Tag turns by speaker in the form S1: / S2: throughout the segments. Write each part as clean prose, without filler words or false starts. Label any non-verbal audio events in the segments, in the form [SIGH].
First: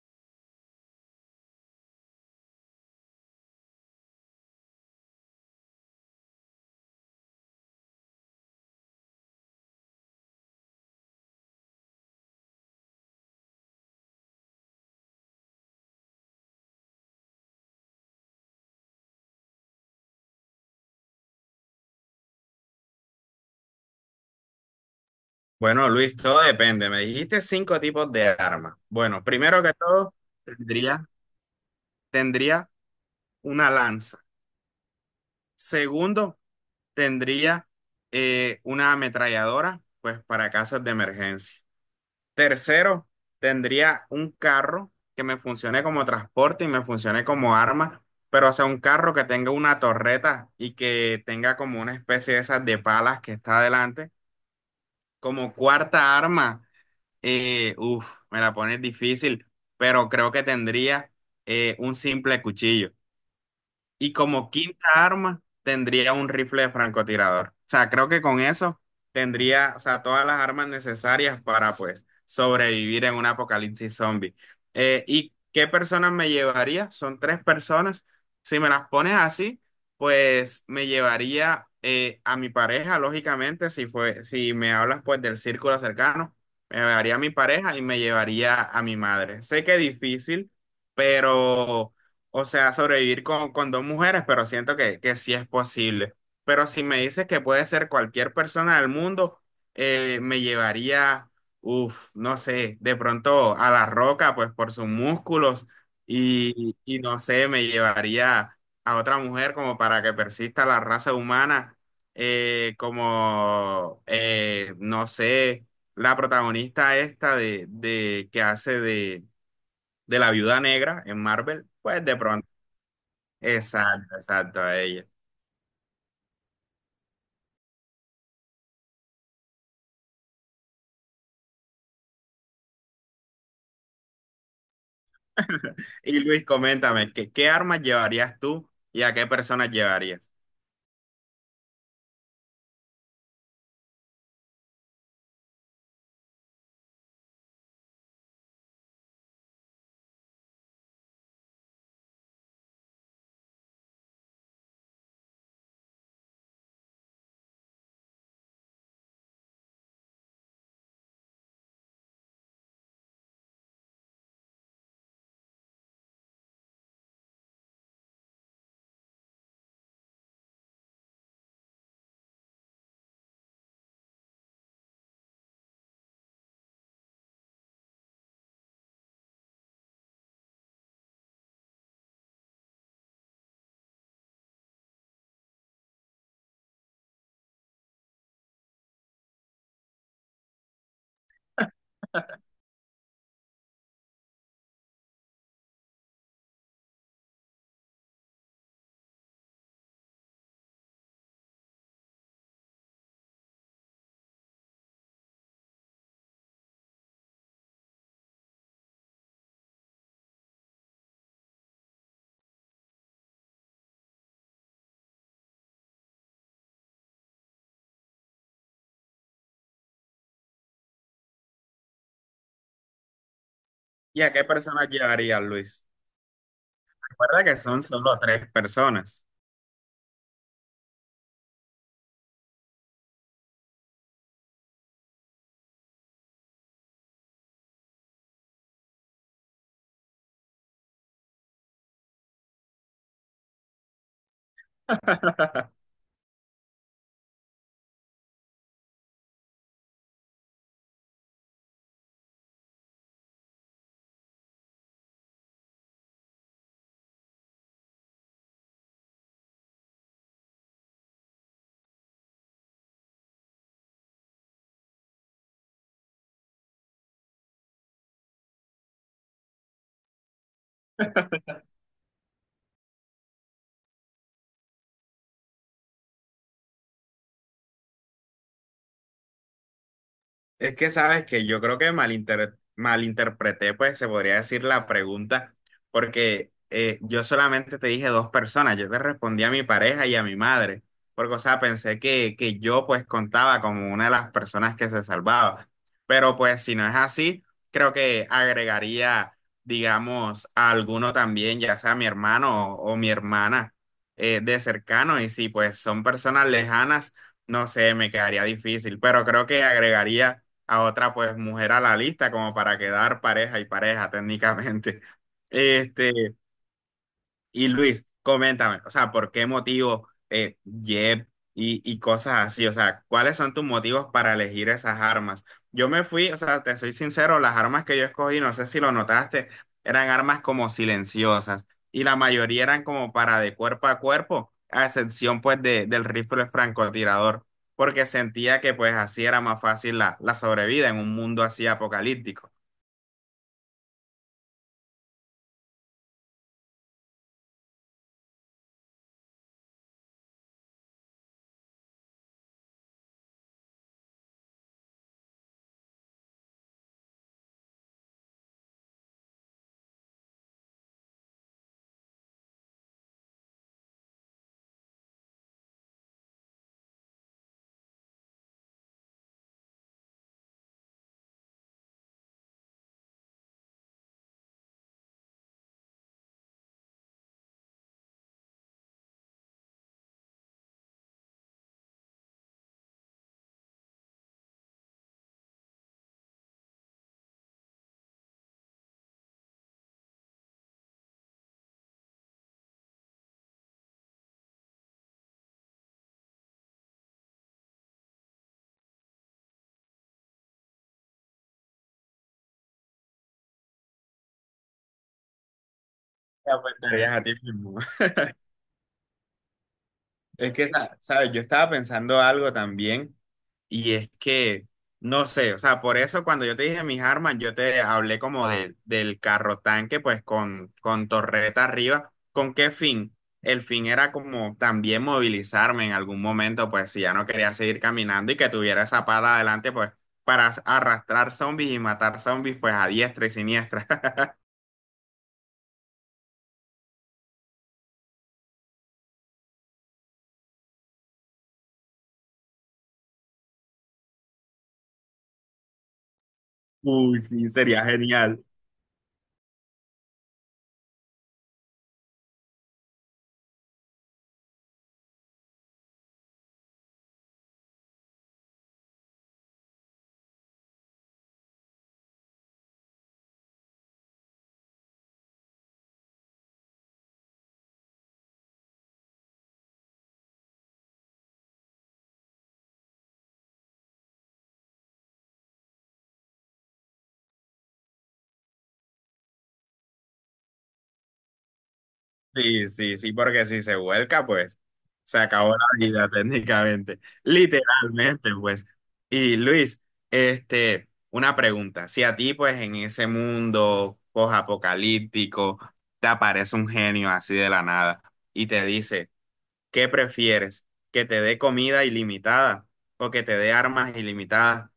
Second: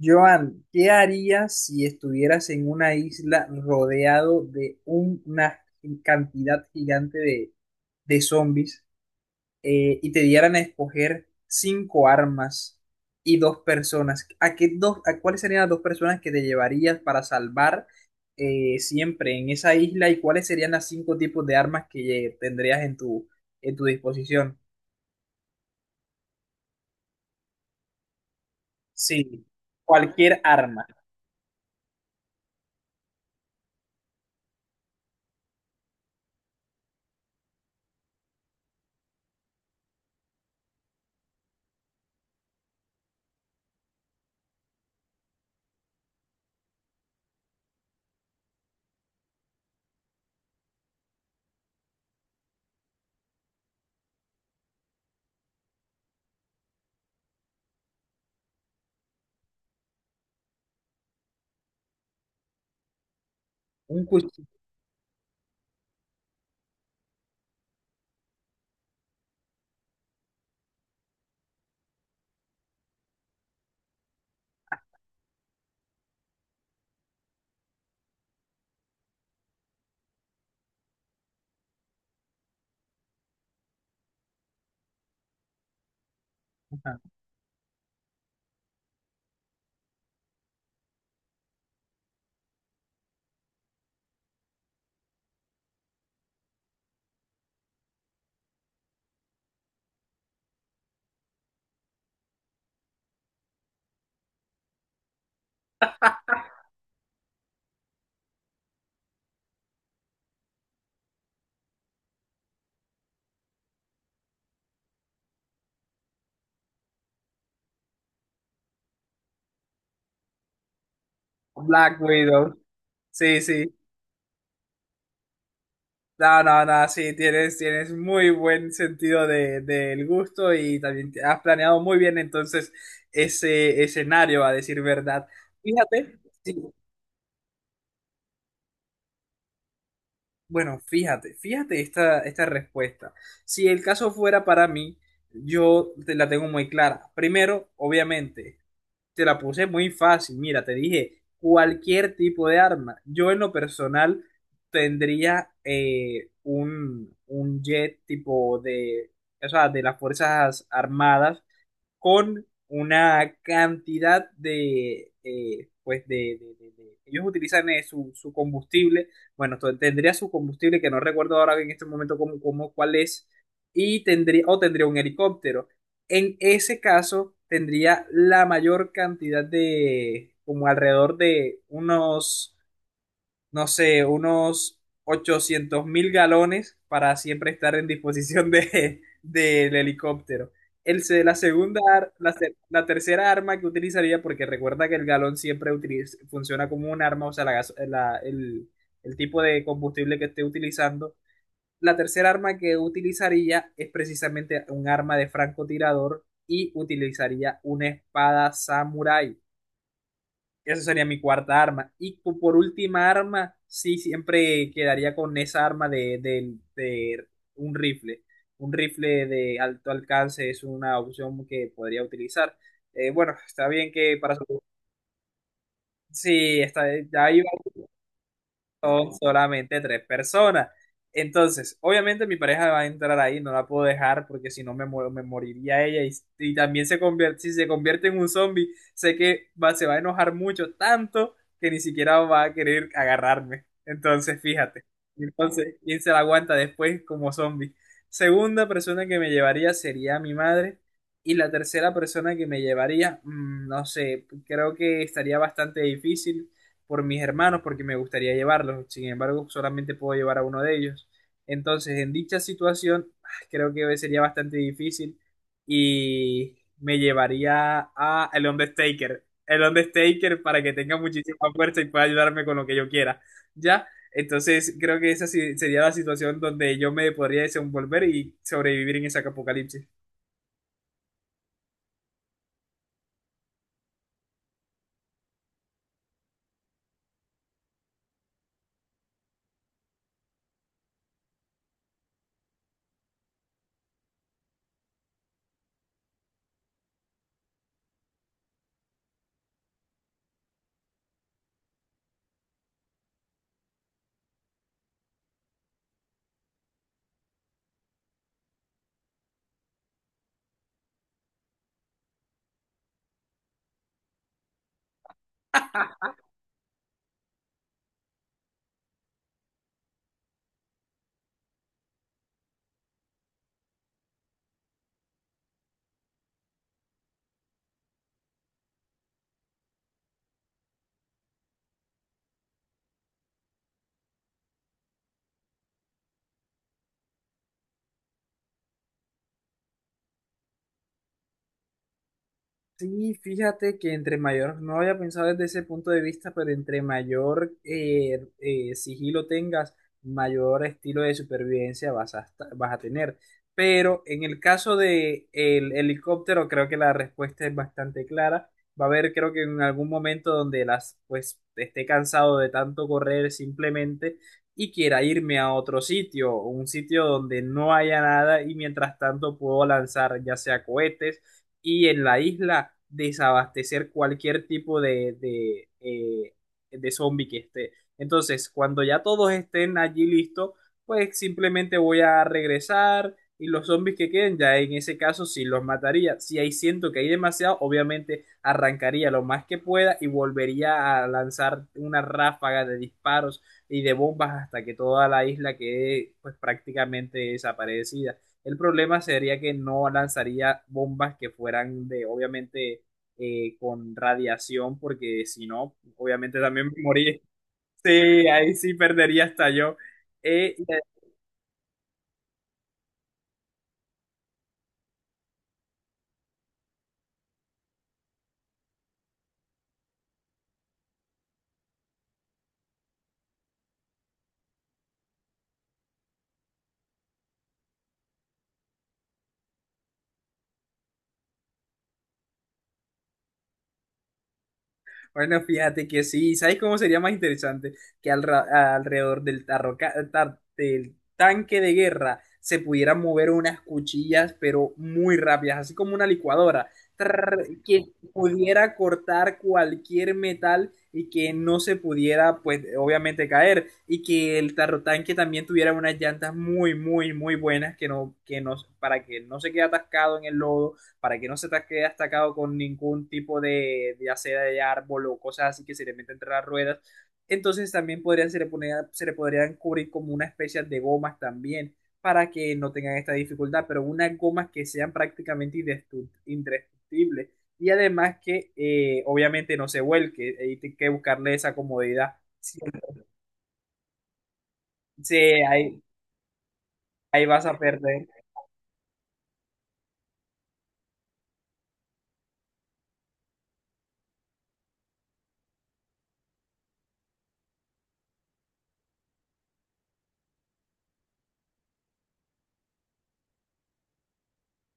S1: Joan, ¿qué harías si estuvieras en una isla rodeado de una cantidad gigante de zombies, y te dieran a escoger cinco armas y dos personas? ¿A qué dos, a cuáles serían las dos personas que te llevarías para salvar, siempre en esa isla, y cuáles serían las cinco tipos de armas que tendrías en tu disposición?
S2: Bueno, Luis, todo depende. Me dijiste cinco tipos de armas. Bueno,
S1: Sí,
S2: primero que todo,
S1: cualquier arma,
S2: tendría, tendría una lanza. Segundo, tendría una ametralladora, pues para casos de emergencia. Tercero, tendría un carro que me funcione como transporte y me funcione como arma, pero o sea, un carro que tenga una torreta y que tenga como una especie de esas de palas que está adelante. Como cuarta arma. Uf, me la pones difícil, pero creo que tendría un simple cuchillo.
S1: un
S2: Y
S1: cuchillo,
S2: como quinta arma, tendría un rifle de francotirador. O sea, creo que con eso tendría, o sea, todas las armas necesarias para, pues, sobrevivir en un apocalipsis zombie. ¿Y qué personas me llevaría? Son tres personas. Si me las pones así, pues me llevaría a mi pareja, lógicamente, si fue, si me hablas, pues, del círculo cercano, me
S1: ajá,
S2: llevaría a mi pareja y me llevaría a mi madre. Sé que es difícil, pero... O sea, sobrevivir con dos mujeres, pero siento que sí es posible. Pero si me dices que puede ser cualquier persona del mundo, me llevaría, uff, no sé, de pronto a La Roca, pues por sus músculos, y no sé, me llevaría a otra mujer como para que persista la raza humana, no sé, la protagonista esta de que hace de la viuda negra en Marvel,
S1: Black
S2: pues de pronto.
S1: Widow. Sí, sí.
S2: Exacto, exacto, a ella.
S1: No, no, no, sí, tienes muy buen sentido del gusto, y también has planeado muy bien entonces ese escenario, a decir verdad.
S2: Y
S1: Fíjate,
S2: Luis,
S1: sí,
S2: coméntame, ¿qué, qué armas llevarías tú y a qué personas llevarías?
S1: bueno, fíjate esta respuesta. Si el caso fuera para mí, yo te la tengo muy clara. Primero, obviamente, te la puse muy fácil. Mira, te dije, cualquier tipo de arma. Yo en lo personal tendría, un jet tipo de, o sea, de las Fuerzas Armadas, con una cantidad de, pues de ellos utilizan, su combustible. Bueno, tendría su combustible, que no recuerdo ahora en este momento cómo, cuál es, y tendría, o tendría un helicóptero. En ese caso, tendría la mayor cantidad de, como alrededor de unos, no sé, unos 800.000 galones, para siempre estar en disposición de, [LAUGHS] del helicóptero. El, se- la segunda, ar- la, se- la tercera arma que utilizaría, porque recuerda que el galón siempre funciona como un arma, o sea, la gas- la- el tipo de combustible que esté utilizando. La tercera arma que utilizaría es precisamente un arma de francotirador, y utilizaría una espada samurái. Esa sería mi cuarta arma. Y por última arma, sí, siempre quedaría con esa arma de un rifle. Un rifle de alto alcance es una opción que podría utilizar. Bueno, está bien que
S2: ¿Y a
S1: para.
S2: qué personas llevarías, Luis?
S1: Sí, ya
S2: Recuerda
S1: iba,
S2: que son solo tres
S1: son
S2: personas.
S1: solamente tres personas. Entonces, obviamente mi pareja va a entrar ahí, no la puedo dejar, porque si no me muero, me moriría ella. Y, si se convierte en un zombie, sé que se va a enojar mucho, tanto que ni siquiera va a querer agarrarme. Entonces, fíjate.
S2: [LAUGHS]
S1: Entonces, ¿quién se la aguanta después como zombie? Segunda persona que me llevaría sería mi madre, y la tercera persona que me llevaría, no sé, creo que estaría bastante difícil por mis hermanos, porque me gustaría llevarlos, sin embargo solamente puedo llevar a uno de ellos. Entonces, en dicha situación, ah, creo que sería bastante difícil, y me llevaría a el Undertaker, el Undertaker, para que tenga muchísima fuerza y pueda ayudarme con lo que yo quiera, ¿ya? Entonces, creo que esa sí sería la situación donde yo me podría desenvolver y sobrevivir en ese apocalipsis.
S2: Es que sabes que yo creo que malinterpreté, pues se podría decir la pregunta, porque yo solamente te dije dos personas, yo te respondí a mi pareja y a mi madre, porque o sea, pensé que yo pues contaba como una de las personas que se salvaba, pero pues si no es así, creo que agregaría, digamos, a alguno también, ya sea mi hermano o mi hermana de cercano, y si pues son personas lejanas, no sé, me quedaría difícil, pero creo que agregaría a otra pues mujer a la lista como para quedar pareja y pareja técnicamente.
S1: [LAUGHS]
S2: Este, y Luis, coméntame, o sea, ¿por qué motivo Jeb y cosas así? O sea, ¿cuáles son tus motivos para elegir esas armas? Yo me fui, o sea, te soy sincero, las armas que yo escogí, no sé si lo notaste, eran armas como silenciosas y la mayoría eran como para de cuerpo a cuerpo, a excepción pues de, del rifle francotirador, porque sentía que pues así era más fácil la, la sobrevida en un mundo así apocalíptico.
S1: Sí, fíjate que entre mayor, no había pensado desde ese punto de vista, pero entre mayor, sigilo tengas, mayor estilo de supervivencia vas a tener. Pero en el caso de el helicóptero, creo que la respuesta es bastante clara. Va a haber, creo que en algún momento donde las, pues, esté cansado de tanto correr simplemente, y quiera irme a otro sitio, un sitio donde no haya nada, y mientras tanto puedo lanzar ya sea cohetes, y en la isla desabastecer cualquier tipo de zombie que esté. Entonces, cuando ya todos estén allí listos, pues simplemente voy a regresar, y los zombies que queden, ya en ese caso sí los mataría. Si ahí siento que hay demasiado, obviamente arrancaría lo más que pueda, y volvería a lanzar una ráfaga de disparos y de bombas, hasta que toda la isla quede, pues, prácticamente desaparecida. El problema sería que no lanzaría bombas que fueran obviamente, con radiación, porque si no, obviamente
S2: Te
S1: también me
S2: apuntarías
S1: moría.
S2: a ti mismo. [LAUGHS]
S1: Sí, ahí sí perdería hasta yo.
S2: Es
S1: Eh, y
S2: que, ¿sabes? Yo estaba pensando algo también. Y es que, no sé, o sea, por eso cuando yo te dije mis armas, yo te hablé como del carro tanque, pues con torreta arriba. ¿Con qué fin? El fin era como también movilizarme en algún momento, pues si ya no quería seguir caminando y que tuviera esa pala adelante, pues para arrastrar zombies y matar zombies, pues a diestra y siniestra. [LAUGHS]
S1: Bueno, fíjate que sí. ¿Sabes cómo sería más interesante? Que al alrededor del tanque de guerra, se pudieran mover unas cuchillas, pero muy rápidas, así como una licuadora.
S2: Uy,
S1: Trrr,
S2: sí, sería
S1: que
S2: genial.
S1: pudiera cortar cualquier metal, y que no se pudiera, pues, obviamente caer. Y que el tarrotanque también tuviera unas llantas muy, muy, muy buenas, que no, para que no se quede atascado en el lodo, para que no se te quede atacado con ningún tipo de, ya sea de árbol o cosas así que se le meten entre las ruedas. Entonces también podrían, se le, ponía- se le podrían cubrir como una especie de gomas también, para que no tengan esta dificultad, pero unas gomas que sean prácticamente indestructibles, y además que, obviamente, no se vuelque, hay que buscarle esa comodidad. Sí,
S2: Sí, sí, sí, porque si se vuelca, pues se
S1: sí,
S2: acabó la
S1: ahí,
S2: vida [LAUGHS] técnicamente,
S1: ahí vas a perder.
S2: literalmente, pues. Y Luis, este, una pregunta, si a ti, pues, en ese mundo post-apocalíptico, te aparece un genio así de la nada y te dice, ¿qué prefieres? ¿Que te dé comida ilimitada o que te dé armas ilimitadas?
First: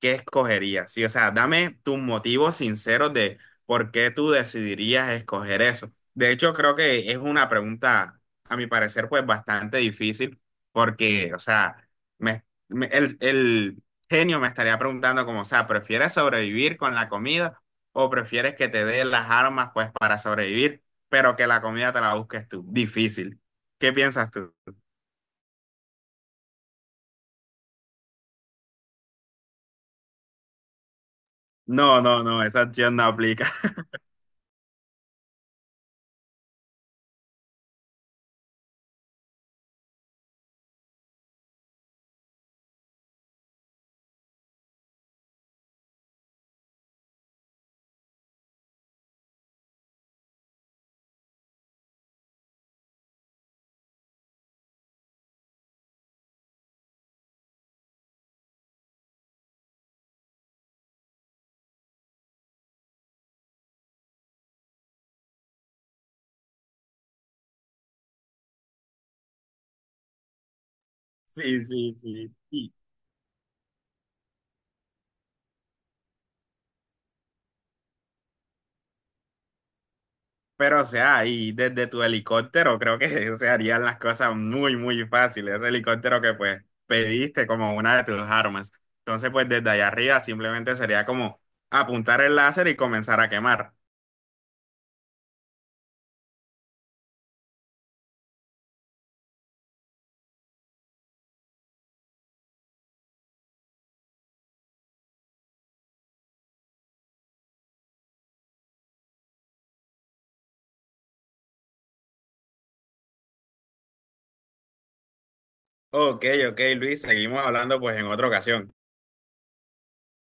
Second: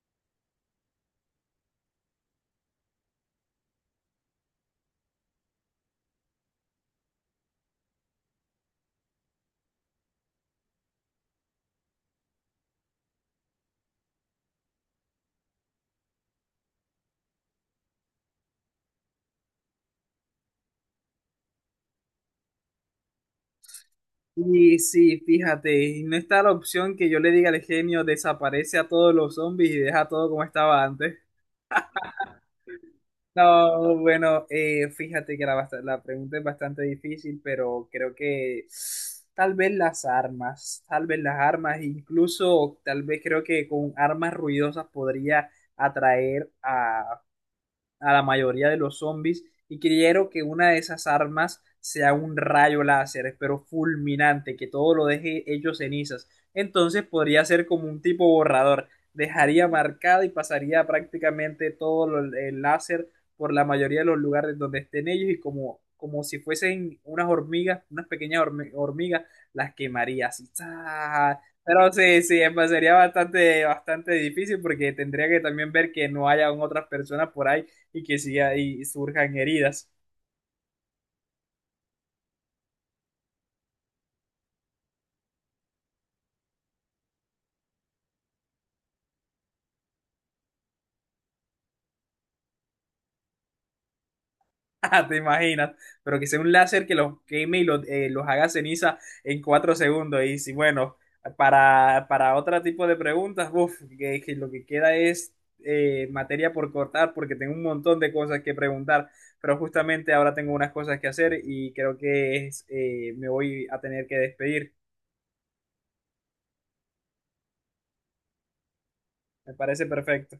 S2: ¿Qué escogerías? Sí, o sea, dame tus motivos sinceros de por qué tú decidirías escoger eso. De hecho, creo que es una pregunta, a mi parecer, pues bastante difícil porque, o sea, el genio me estaría preguntando como, o sea, ¿prefieres sobrevivir con la comida o prefieres que te dé las armas pues para sobrevivir, pero que la comida te la busques tú? Difícil. ¿Qué piensas tú?
S1: Y sí, fíjate, y no está la opción que yo le diga al genio: desaparece a todos los zombies y deja todo como estaba antes.
S2: No, no, no, esa acción no aplica. [LAUGHS]
S1: No, bueno, fíjate que la pregunta es bastante difícil, pero creo que tal vez las armas, tal vez las armas, incluso tal vez creo que con armas ruidosas podría atraer a la mayoría de los zombies. Y quiero que una de esas armas sea un rayo láser, pero fulminante, que todo lo deje hecho cenizas. Entonces podría ser como un tipo borrador, dejaría marcado y pasaría prácticamente todo el láser por la mayoría de los lugares donde estén ellos, y como, si fuesen unas hormigas, unas pequeñas hormigas, las quemaría así. ¡Za!
S2: Sí,
S1: Pero
S2: sí,
S1: sí,
S2: sí.
S1: sí,
S2: Y-
S1: sería bastante, bastante difícil, porque tendría que también ver que no hayan otras personas por ahí, y que sí ahí surjan heridas. [LAUGHS]
S2: Pero, o sea, y desde tu helicóptero creo que [LAUGHS] se harían las cosas muy, muy fáciles. Ese helicóptero que pues pediste como una de tus armas. Entonces, pues desde allá arriba simplemente sería como apuntar el láser y comenzar a quemar.
S1: Ah, te imaginas, pero que sea un láser que los queme y los haga ceniza en 4 segundos. Y si, bueno, para otro tipo de preguntas, uf, que lo que queda es, materia por cortar, porque tengo un montón de cosas que preguntar, pero justamente ahora tengo unas cosas que hacer, y creo que me voy a tener que despedir.
S2: Ok, ok, Luis, seguimos hablando pues en otra ocasión.
S1: Me parece perfecto.